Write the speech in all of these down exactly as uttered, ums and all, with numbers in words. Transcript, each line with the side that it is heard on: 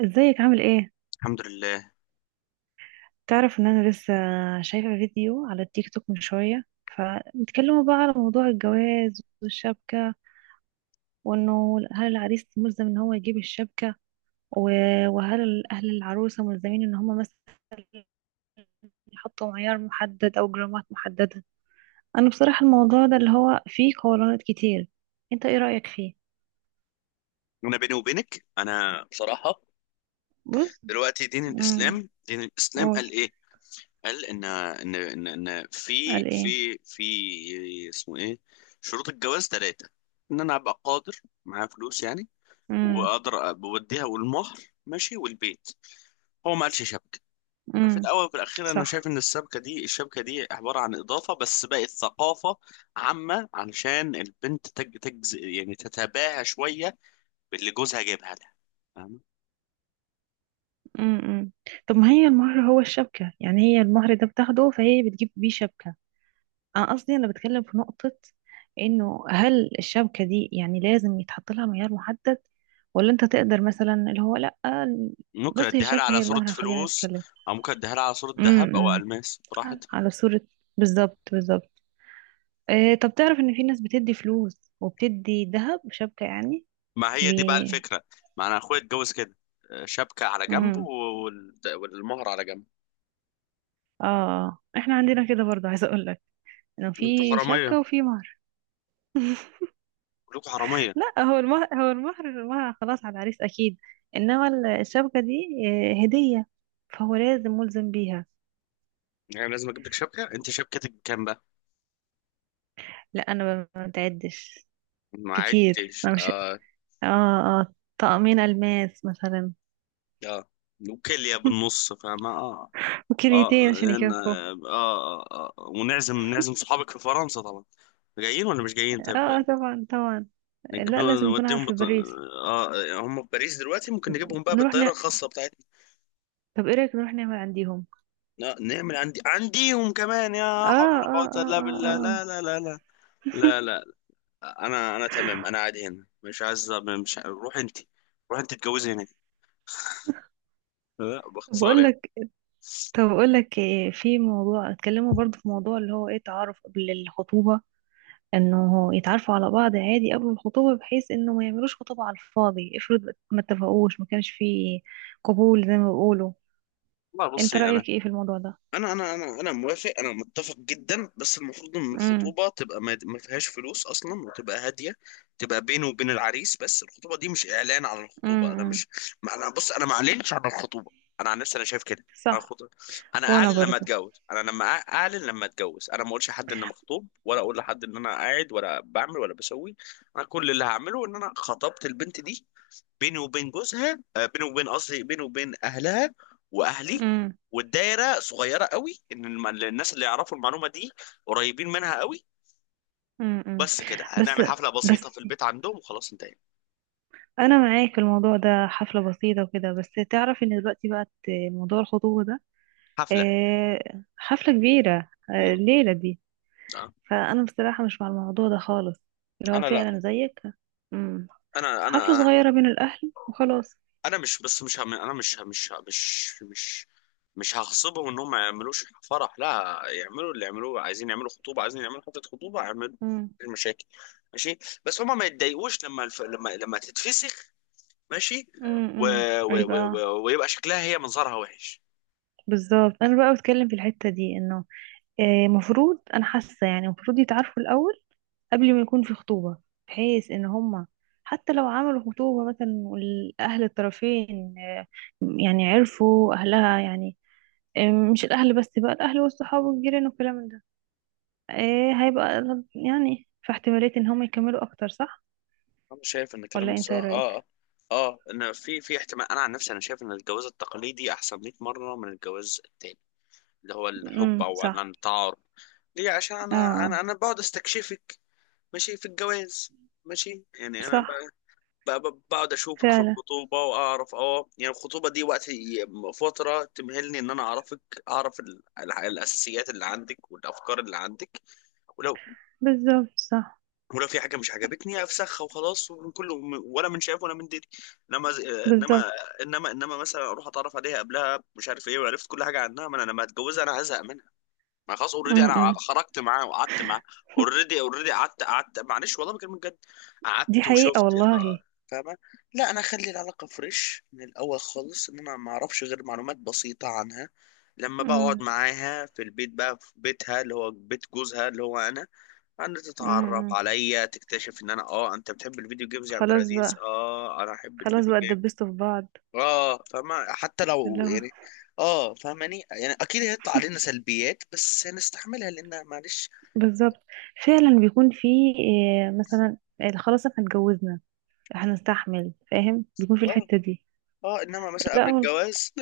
right: ازيك؟ عامل ايه؟
left: الحمد لله.
right: تعرف ان انا لسه شايفة فيديو على التيك توك من شوية، فبيتكلموا بقى على موضوع الجواز والشبكة، وانه هل العريس ملزم ان هو يجيب الشبكة و- وهل اهل العروسة ملزمين ان هم مثلا يحطوا معيار محدد او جرامات محددة. انا بصراحة الموضوع ده اللي هو فيه قولانات كتير. انت ايه رأيك فيه؟
left: انا بيني وبينك، انا بصراحه.
right: بص.
left: دلوقتي دين
right: امم.
left: الاسلام دين الاسلام قال
right: قول.
left: ايه؟ قال ان ان ان, إن في
right: قال ايه؟
left: في في اسمه ايه، شروط الجواز ثلاثه. ان انا ابقى قادر، معايا فلوس يعني،
right: امم،
left: واقدر بوديها والمهر، ماشي، والبيت. هو ما قالش شبكه. ففي
right: امم،
left: الاول وفي الاخير انا
right: صح.
left: شايف ان السبكه دي الشبكه دي عباره عن اضافه، بس بقت ثقافه عامه، علشان البنت تج- تجز، يعني تتباهى شويه باللي جوزها جايبها لها. فاهمة؟
right: امم، امم. طب ما هي المهر هو الشبكة، يعني هي المهر ده بتاخده فهي بتجيب بيه شبكة. أنا قصدي، أنا بتكلم في نقطة، إنه هل الشبكة دي يعني لازم يتحط لها معيار محدد، ولا أنت تقدر مثلا اللي هو لأ.
left: ممكن
right: بص، هي
left: اديها لها
right: الشبكة
left: على
right: هي
left: صورة
right: المهر، خلينا
left: فلوس،
right: نتكلم.
left: او ممكن اديها لها على صورة ذهب او
right: امم.
left: الماس براحتها.
right: على صورة. بالظبط، بالظبط. إيه؟ طب تعرف إن في ناس بتدي فلوس وبتدي ذهب شبكة يعني.
left: ما هي
right: بي...
left: دي بقى الفكرة. ما انا اخويا اتجوز كده، آه، شبكة على جنب
right: امم،
left: وال- والمهر على جنب.
right: اه، آه. احنا عندنا كده برضه، عايزة أقول لك إنه
left: انتوا
right: في
left: حرامية،
right: شبكة وفي مهر.
left: كلكم حرامية.
right: لا، هو المهر هو المهر، ما خلاص على العريس اكيد، انما ال- الشبكه دي آه، هديه، فهو لازم ملزم بيها.
left: يعني لازم اجيب لك شبكة، انت شبكتك كام بقى؟
right: لا، انا ما بتعدش
left: ما
right: كتير،
left: عدتش.
right: انا مش...
left: اه
right: اه، اه، طقمين الماس مثلا.
left: اه وكلية بالنص، فاهمة؟ اه. اه
right: وكليتين عشان
left: إن-
right: يكفوا.
left: اه اه, آه. آه. ونعزم، نعزم صحابك في فرنسا طبعا، جايين ولا مش جايين؟
right: اه،
left: طيب،
right: آه، طبعا طبعا.
left: نجيب
right: لا،
left: لهم-
right: لازم يكون
left: نوديهم
right: عارف في
left: بط...
right: باريس.
left: آه، هم في باريس دلوقتي، ممكن نجيبهم بقى
right: نروح
left: بالطياره
right: ن...
left: الخاصه بتاعتنا.
right: طب ايه رايك نروح نعمل عنديهم؟
left: لا، نعمل عندي عنديهم كمان، يا حول
right: اه،
left: ولا
right: اه،
left: قوه
right: اه،
left: الا
right: اه،
left: بالله،
right: آه.
left: لا لا لا لا، لا لا. انا انا تمام، انا قاعد هنا مش عايز، مش ع- روح انت، روح انت اتجوزي هناك، لا
right: طب
left: باختصار
right: اقول
left: يعني.
right: لك طب اقول لك آه، في موضوع اتكلموا برضو، في موضوع اللي هو ايه، تعارف قبل الخطوبه، انه يتعرفوا على بعض عادي قبل الخطوبة، بحيث انه ما يعملوش خطوبة على الفاضي. افرض ما اتفقوش، ما كانش فيه قبول زي ما بيقولوا.
left: والله
right: انت
left: بصي، انا
right: رأيك ايه في الموضوع ده؟
left: انا انا انا انا موافق، انا متفق جدا، بس المفروض ان
right: امم،
left: الخطوبه تبقى ما ما فيهاش فلوس اصلا، وتبقى هاديه، تبقى بينه وبين العريس بس، الخطوبه دي مش اعلان عن الخطوبه، انا
right: امم،
left: مش، ما انا بص، انا ما اعلنش عن الخطوبه، انا عن نفسي انا شايف كده. انا
right: صح.
left: خطوبة. انا
right: وانا
left: اعلن لما
right: برضو.
left: اتجوز، انا لما أع- اعلن لما اتجوز، انا ما اقولش لحد ان أنا مخطوب، ولا اقول لحد ان انا قاعد ولا بعمل ولا بسوي. انا كل اللي هعمله ان انا خطبت البنت دي، بيني وبين جوزها، آه، بيني وبين قصدي بيني وبين اهلها واهلي،
right: امم،
left: والدايره صغيره قوي، ان الم- الناس اللي يعرفوا المعلومه دي قريبين منها قوي،
right: امم.
left: بس كده.
right: بس،
left: هنعمل حفله
right: بس،
left: بسيطه في البيت عندهم وخلاص انتهينا.
right: انا معاك في الموضوع ده. حفله بسيطه وكده بس. تعرف ان دلوقتي بقت موضوع الخطوبه ده
left: حفله.
right: آه، حفله كبيره، آه،
left: مم.
right: الليله دي.
left: آه.
right: فانا بصراحه مش مع الموضوع ده خالص، اللي هو
left: انا لا،
right: فعلا زيك. امم.
left: انا
right: حفلة
left: انا
right: صغيرة بين الأهل وخلاص.
left: انا مش، بس مش هم... انا مش مش مش مش مش هغصبهم انهم ما يعملوش فرح، لا يعملوا اللي يعملوه، عايزين يعملوا خطوبه، عايزين يعملوا حفله خطوبه، اعملوا
right: امم،
left: المشاكل ماشي، بس هما ما يتضايقوش لما الف... لما لما تتفسخ، ماشي، و...
right: امم،
left: و... و...
right: يبقى...
left: و... ويبقى شكلها، هي منظرها وحش.
right: بالظبط. أنا بقى بتكلم في الحتة دي إنه آه، مفروض، أنا حاسة يعني مفروض يتعارفوا الأول قبل ما يكون في خطوبة، بحيث إن هما حتى لو عملوا خطوبة مثلا والأهل الطرفين آه، يعني عرفوا أهلها، يعني آه، مش الأهل بس بقى، الأهل والصحاب والجيران والكلام من ده. آه، هيبقى يعني في احتمالية إن هما يكملوا أكتر، صح؟
left: انا شايف ان
right: ولا
left: كلامك
right: أنت
left: صح،
right: إيه رأيك؟
left: اه اه. اه ان في في احتمال، انا عن نفسي انا شايف ان الجواز التقليدي احسن مئة مره من الجواز التاني، اللي هو الحب،
right: امم،
left: او ان
right: صح.
left: أنا التعارف. ليه؟ عشان
right: اه،
left: انا انا
right: آه،
left: انا بقعد استكشفك، ماشي، في الجواز، ماشي يعني انا ب-
right: صح
left: ب- ب- بقعد اشوفك في
right: فعلا.
left: الخطوبه، واعرف اه يعني، الخطوبه دي وقت ي- فتره تمهلني ان انا اعرفك، اعرف ال- ال- الاساسيات اللي عندك، والافكار اللي عندك، ولو
right: بالظبط، صح.
left: ولو في حاجه مش عجبتني افسخها، وخلاص، ومن كله، ولا من شايف ولا من دري. انما ز- انما
right: بالظبط.
left: انما انما مثلا اروح اتعرف عليها قبلها، مش عارف ايه، وعرفت كل حاجه عنها، ما انا لما اتجوزها انا هزهق منها. ما خلاص، اوريدي
right: م-
left: انا
right: م.
left: خرجت معاه وقعدت معاه، اوريدي اوريدي قعدت قعدت معلش والله بكلمك جد،
right: دي
left: قعدت
right: حقيقة
left: وشفت. آه،
right: والله.
left: فاهمه؟ لا، انا اخلي العلاقه فريش من الاول خالص، ان انا ما اعرفش غير معلومات بسيطه عنها، لما
right: م-
left: بقعد معاها في البيت بقى في بيتها، اللي هو بيت جوزها، اللي هو انا، ان
right: م-
left: تتعرف
right: م.
left: عليا، تكتشف ان انا، اه انت بتحب الفيديو جيمز يا عبد
right: خلاص
left: العزيز؟
right: بقى،
left: اه انا احب
right: خلاص
left: الفيديو
right: بقى
left: جيمز.
right: اتدبستوا في بعض.
left: اه فما حتى
right: اللي
left: لو
right: هو
left: يعني، اه فاهماني يعني، اكيد هيطلع علينا سلبيات بس هنستحملها لان معلش.
right: بالظبط، فعلا بيكون في آه، مثلا آه، خلاص احنا اتجوزنا، هنستحمل، فاهم؟ بيكون في
left: اه
right: الحتة دي.
left: اه، انما مثلا
right: لا
left: قبل
right: هو...
left: الجواز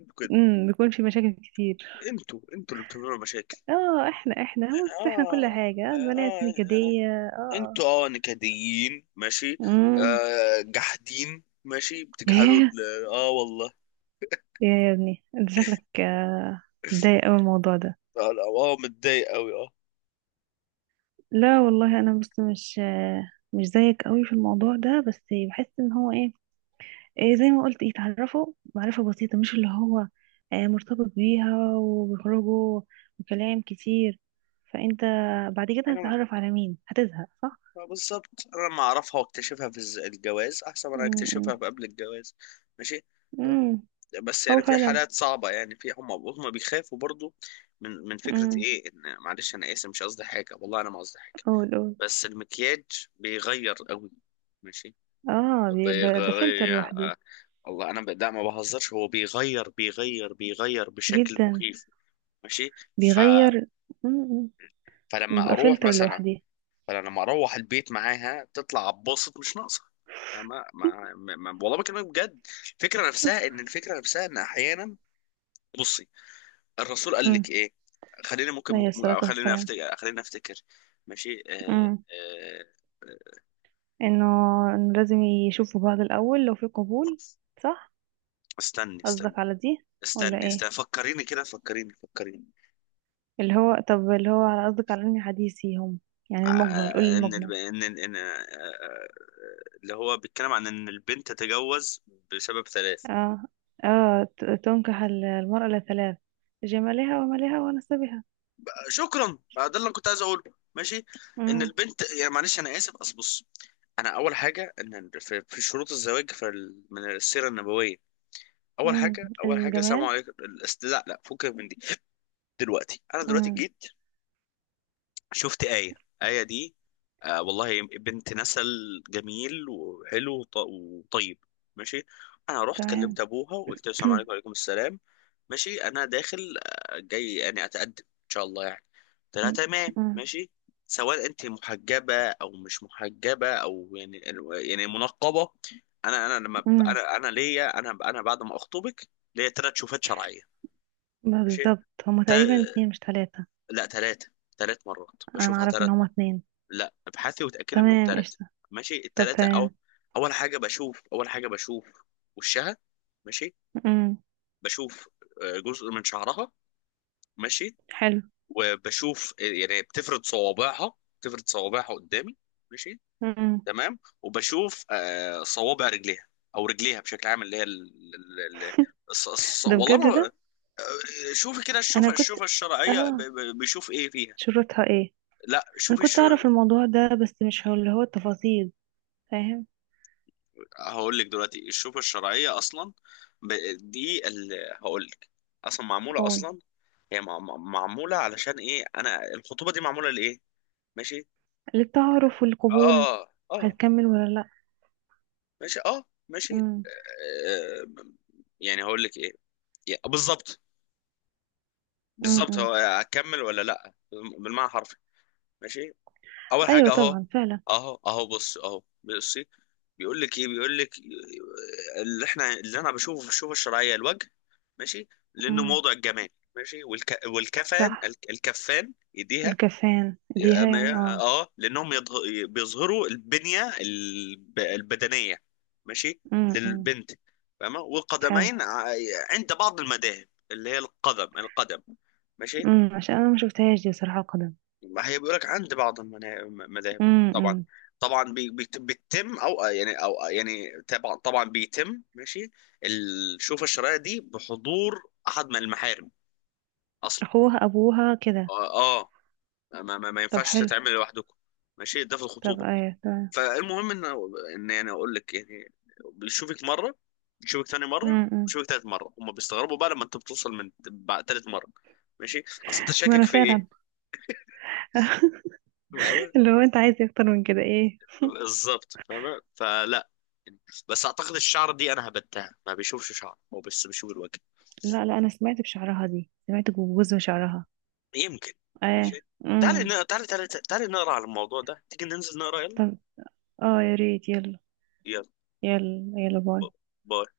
left: انتوا كده.
right: امم، بيكون في مشاكل كتير.
left: انتوا انتوا اللي بتعملوا مشاكل،
right: اه، احنا احنا بص احنا كل
left: اه
right: حاجة،
left: اه
right: آه، البنات
left: آه،
right: نكدية، اه.
left: انتوا اه نكديين ماشي،
right: امم.
left: آه جحدين ماشي، بتجحدوا
right: ياه.
left: ال- اه والله.
right: يا يا ابني، انت شكلك آه، متضايق اوي من الموضوع ده.
left: اه لا، آه، متضايق قوي.
right: لا والله، انا بس مش مش زيك قوي في الموضوع ده، بس بحس ان هو ايه، إيه زي ما قلت، يتعرفوا معرفة بسيطة، مش اللي هو آه، مرتبط بيها وبيخرجوا وكلام كتير. فانت بعد كده
left: انا
right: هتتعرف على مين؟ هتزهق، صح.
left: ما- بالظبط. انا لما اعرفها واكتشفها في الز- الجواز احسن ما انا اكتشفها
right: امم،
left: في قبل الجواز، ماشي.
right: امم،
left: بس
right: هو
left: يعني في
right: فعلا.
left: حالات صعبه يعني، في هم هم بيخافوا برضو من من فكره
right: امم.
left: ايه ان، معلش انا اسف مش قصدي حاجه، والله انا ما قصدي حاجه.
right: قول، قول.
left: بس المكياج بيغير قوي، ماشي،
right: اه، بي- ده ده فلتر
left: بيغير آه،
right: لوحدي.
left: والله انا ب- لا ما بهزرش، هو بيغير بيغير بيغير بشكل
right: جدا.
left: مخيف، ماشي. ف...
right: بيغير. امم.
left: فلما
right: بيبقى
left: اروح
right: فلتر
left: مثلا،
right: لوحدي.
left: فانا لما اروح البيت معاها تطلع اتبسط مش ناقصه. ما ما, ما, ما والله بكلمك بجد، الفكره نفسها ان، الفكره نفسها ان احيانا، بصي، الرسول قال لك
right: امم.
left: ايه، خليني ممكن
right: عليه الصلاة
left: ممكن- خليني
right: والسلام.
left: افتكر، خليني افتكر ماشي، آه آه آه،
right: انه إنه لازم يشوفوا بعض الاول لو في قبول. صح.
left: استني استني
right: قصدك على دي ولا
left: استني
right: ايه؟
left: استني فكريني كده، فكريني فكريني
right: اللي هو طب اللي هو على قصدك على اني حديثي، هم يعني المجمل، قولي
left: آه، ان الب...
right: المجمل.
left: ان ان إن- آه، آه، اللي هو بيتكلم عن ان البنت تتجوز بسبب ثلاث.
right: اه، اه، ت- تنكح ال- المرأة لثلاث: جمالها ومالها ونسبها.
left: شكرا بقى، ده اللي انا كنت عايز اقوله، ماشي. ان
right: امم،
left: البنت يعني، معلش انا اسف اصل بص، انا اول حاجه ان في, في شروط الزواج، في ال- من السيره النبويه، اول
right: امم،
left: حاجه، اول حاجه سلام
right: الجمال.
left: عليكم الاست- لا لا فكك من دي. دلوقتي انا دلوقتي
right: امم.
left: جيت، شفت آية، آية دي آه والله بنت نسل جميل وحلو وط- وطيب، ماشي، انا رحت
right: تمام.
left: كلمت ابوها وقلت له السلام عليكم، وعليكم السلام، ماشي، انا داخل آه، جاي يعني اتقدم ان شاء الله يعني، قلت لها تمام
right: امم.
left: ماشي. سواء انت محجبه او مش محجبه او يعني، يعني منقبه، انا انا لما ب-
right: امم.
left: انا انا ليا، انا انا بعد ما اخطبك، ليا ثلاث شوفات شرعيه، ماشي،
right: بالظبط. هما
left: تا...
right: تقريبا اتنين مش تلاتة.
left: لا ثلاثه، ثلاث مرات
right: انا
left: بشوفها
right: اعرف ان
left: ثلاث.
right: هما اتنين.
left: لا ابحثي وتاكدي انهم
right: تمام،
left: ثلاثه،
right: قشطة.
left: ماشي،
right: طب
left: الثلاثه او،
right: تمام.
left: اول حاجه بشوف اول حاجه بشوف وشها، ماشي،
right: امم.
left: بشوف آه، جزء من شعرها، ماشي،
right: حلو.
left: وبشوف آه، يعني بتفرد صوابعها، بتفرد صوابعها قدامي، ماشي،
right: امم.
left: تمام، وبشوف آه، صوابع رجليها او رجليها بشكل عام، اللي هي ال... ال... ال... الص- الص-
right: ده
left: والله
right: بجد
left: ما،
right: ده.
left: آه، شوفي كده،
right: انا
left: الشوفة،
right: كنت...
left: الشوفة الشرعية ب-
right: اه
left: ب- بيشوف ايه فيها.
right: شروطها ايه؟
left: لا
right: انا
left: شوفي
right: كنت
left: شو...
right: اعرف الموضوع ده بس مش هو اللي هو التفاصيل، فاهم؟
left: هقول لك دلوقتي، الشوكة الشرعية أصلا ب- دي اللي، هقول لك، أصلا معمولة
right: قول.
left: أصلا، هي مع- مع- معمولة، علشان إيه أنا الخطوبة دي معمولة لإيه، ماشي،
right: للتعارف والقبول.
left: آه آه،
right: هتكمل ولا لا؟
left: ماشي آه، ماشي
right: امم،
left: آه، يعني هقول لك إيه، يا- بالظبط، بالظبط
right: امم.
left: هو هكمل ولا لأ، بالمعنى الحرفي، ماشي، اول
right: ايوه،
left: حاجه اهو،
right: طبعا فعلا.
left: اهو اهو بص اهو بصي، بيقول لك ايه، بيقول لك اللي احنا، اللي انا بشوفه في الشوفه الشرعيه الوجه، ماشي، لانه
right: امم،
left: موضع الجمال، ماشي، والك... والكفان،
right: صح.
left: الك- الكفان، ايديها،
right: الكفان
left: اه
right: ديها يعني،
left: ما-
right: اه.
left: آه، لانهم يضغ- بيظهروا البنيه الب... البدنيه، ماشي،
right: امم،
left: للبنت، فاهمه،
right: حلو.
left: والقدمين ع- عند بعض المذاهب اللي هي القدم، القدم، ماشي.
right: امم، عشان انا ما شفتهاش دي بصراحه، قدم.
left: ما هي بيقولك عند بعض المنا- المذاهب، طبعا،
right: امم.
left: طبعا بي- بيت- بيتم او يعني، او يعني طبعا طبعا بيتم، ماشي، الشوفة الشرعية دي بحضور احد من المحارم اصلا،
right: اخوها، ابوها، كده.
left: اه آه، ما ما, ما
right: طب
left: ينفعش
right: حلو.
left: تتعمل لوحدكم، ماشي، ده في
right: طب
left: الخطوبة،
right: ايوه، تمام.
left: فالمهم ان ان يعني اقول لك يعني، بيشوفك مرة، بيشوفك ثاني مرة،
right: امم.
left: بيشوفك ثالث مرة، هم بيستغربوا بقى لما انت بتوصل من بعد ثالث مرة، ماشي، اصل انت شاكك
right: انا
left: في
right: فعلا.
left: ايه.
right: اللي هو انت عايز إيه اكتر من كده، ايه؟
left: بالظبط فاهمة، فلا، بس اعتقد الشعر دي انا هبتها، ما بيشوفش شعر، هو بس بيشوف الوجه،
right: لا، لا، انا سمعت بشعرها دي، سمعت بجوز وشعرها.
left: يمكن،
right: اه،
left: ماشي، تعالي
right: امم.
left: ن- تعالي تعالي تعالي نقرا على الموضوع ده، تيجي ننزل نقرا يلا.
right: طب اه، يا ريت، يلا.
left: يلا
right: يلا يلا، باي.
left: باي.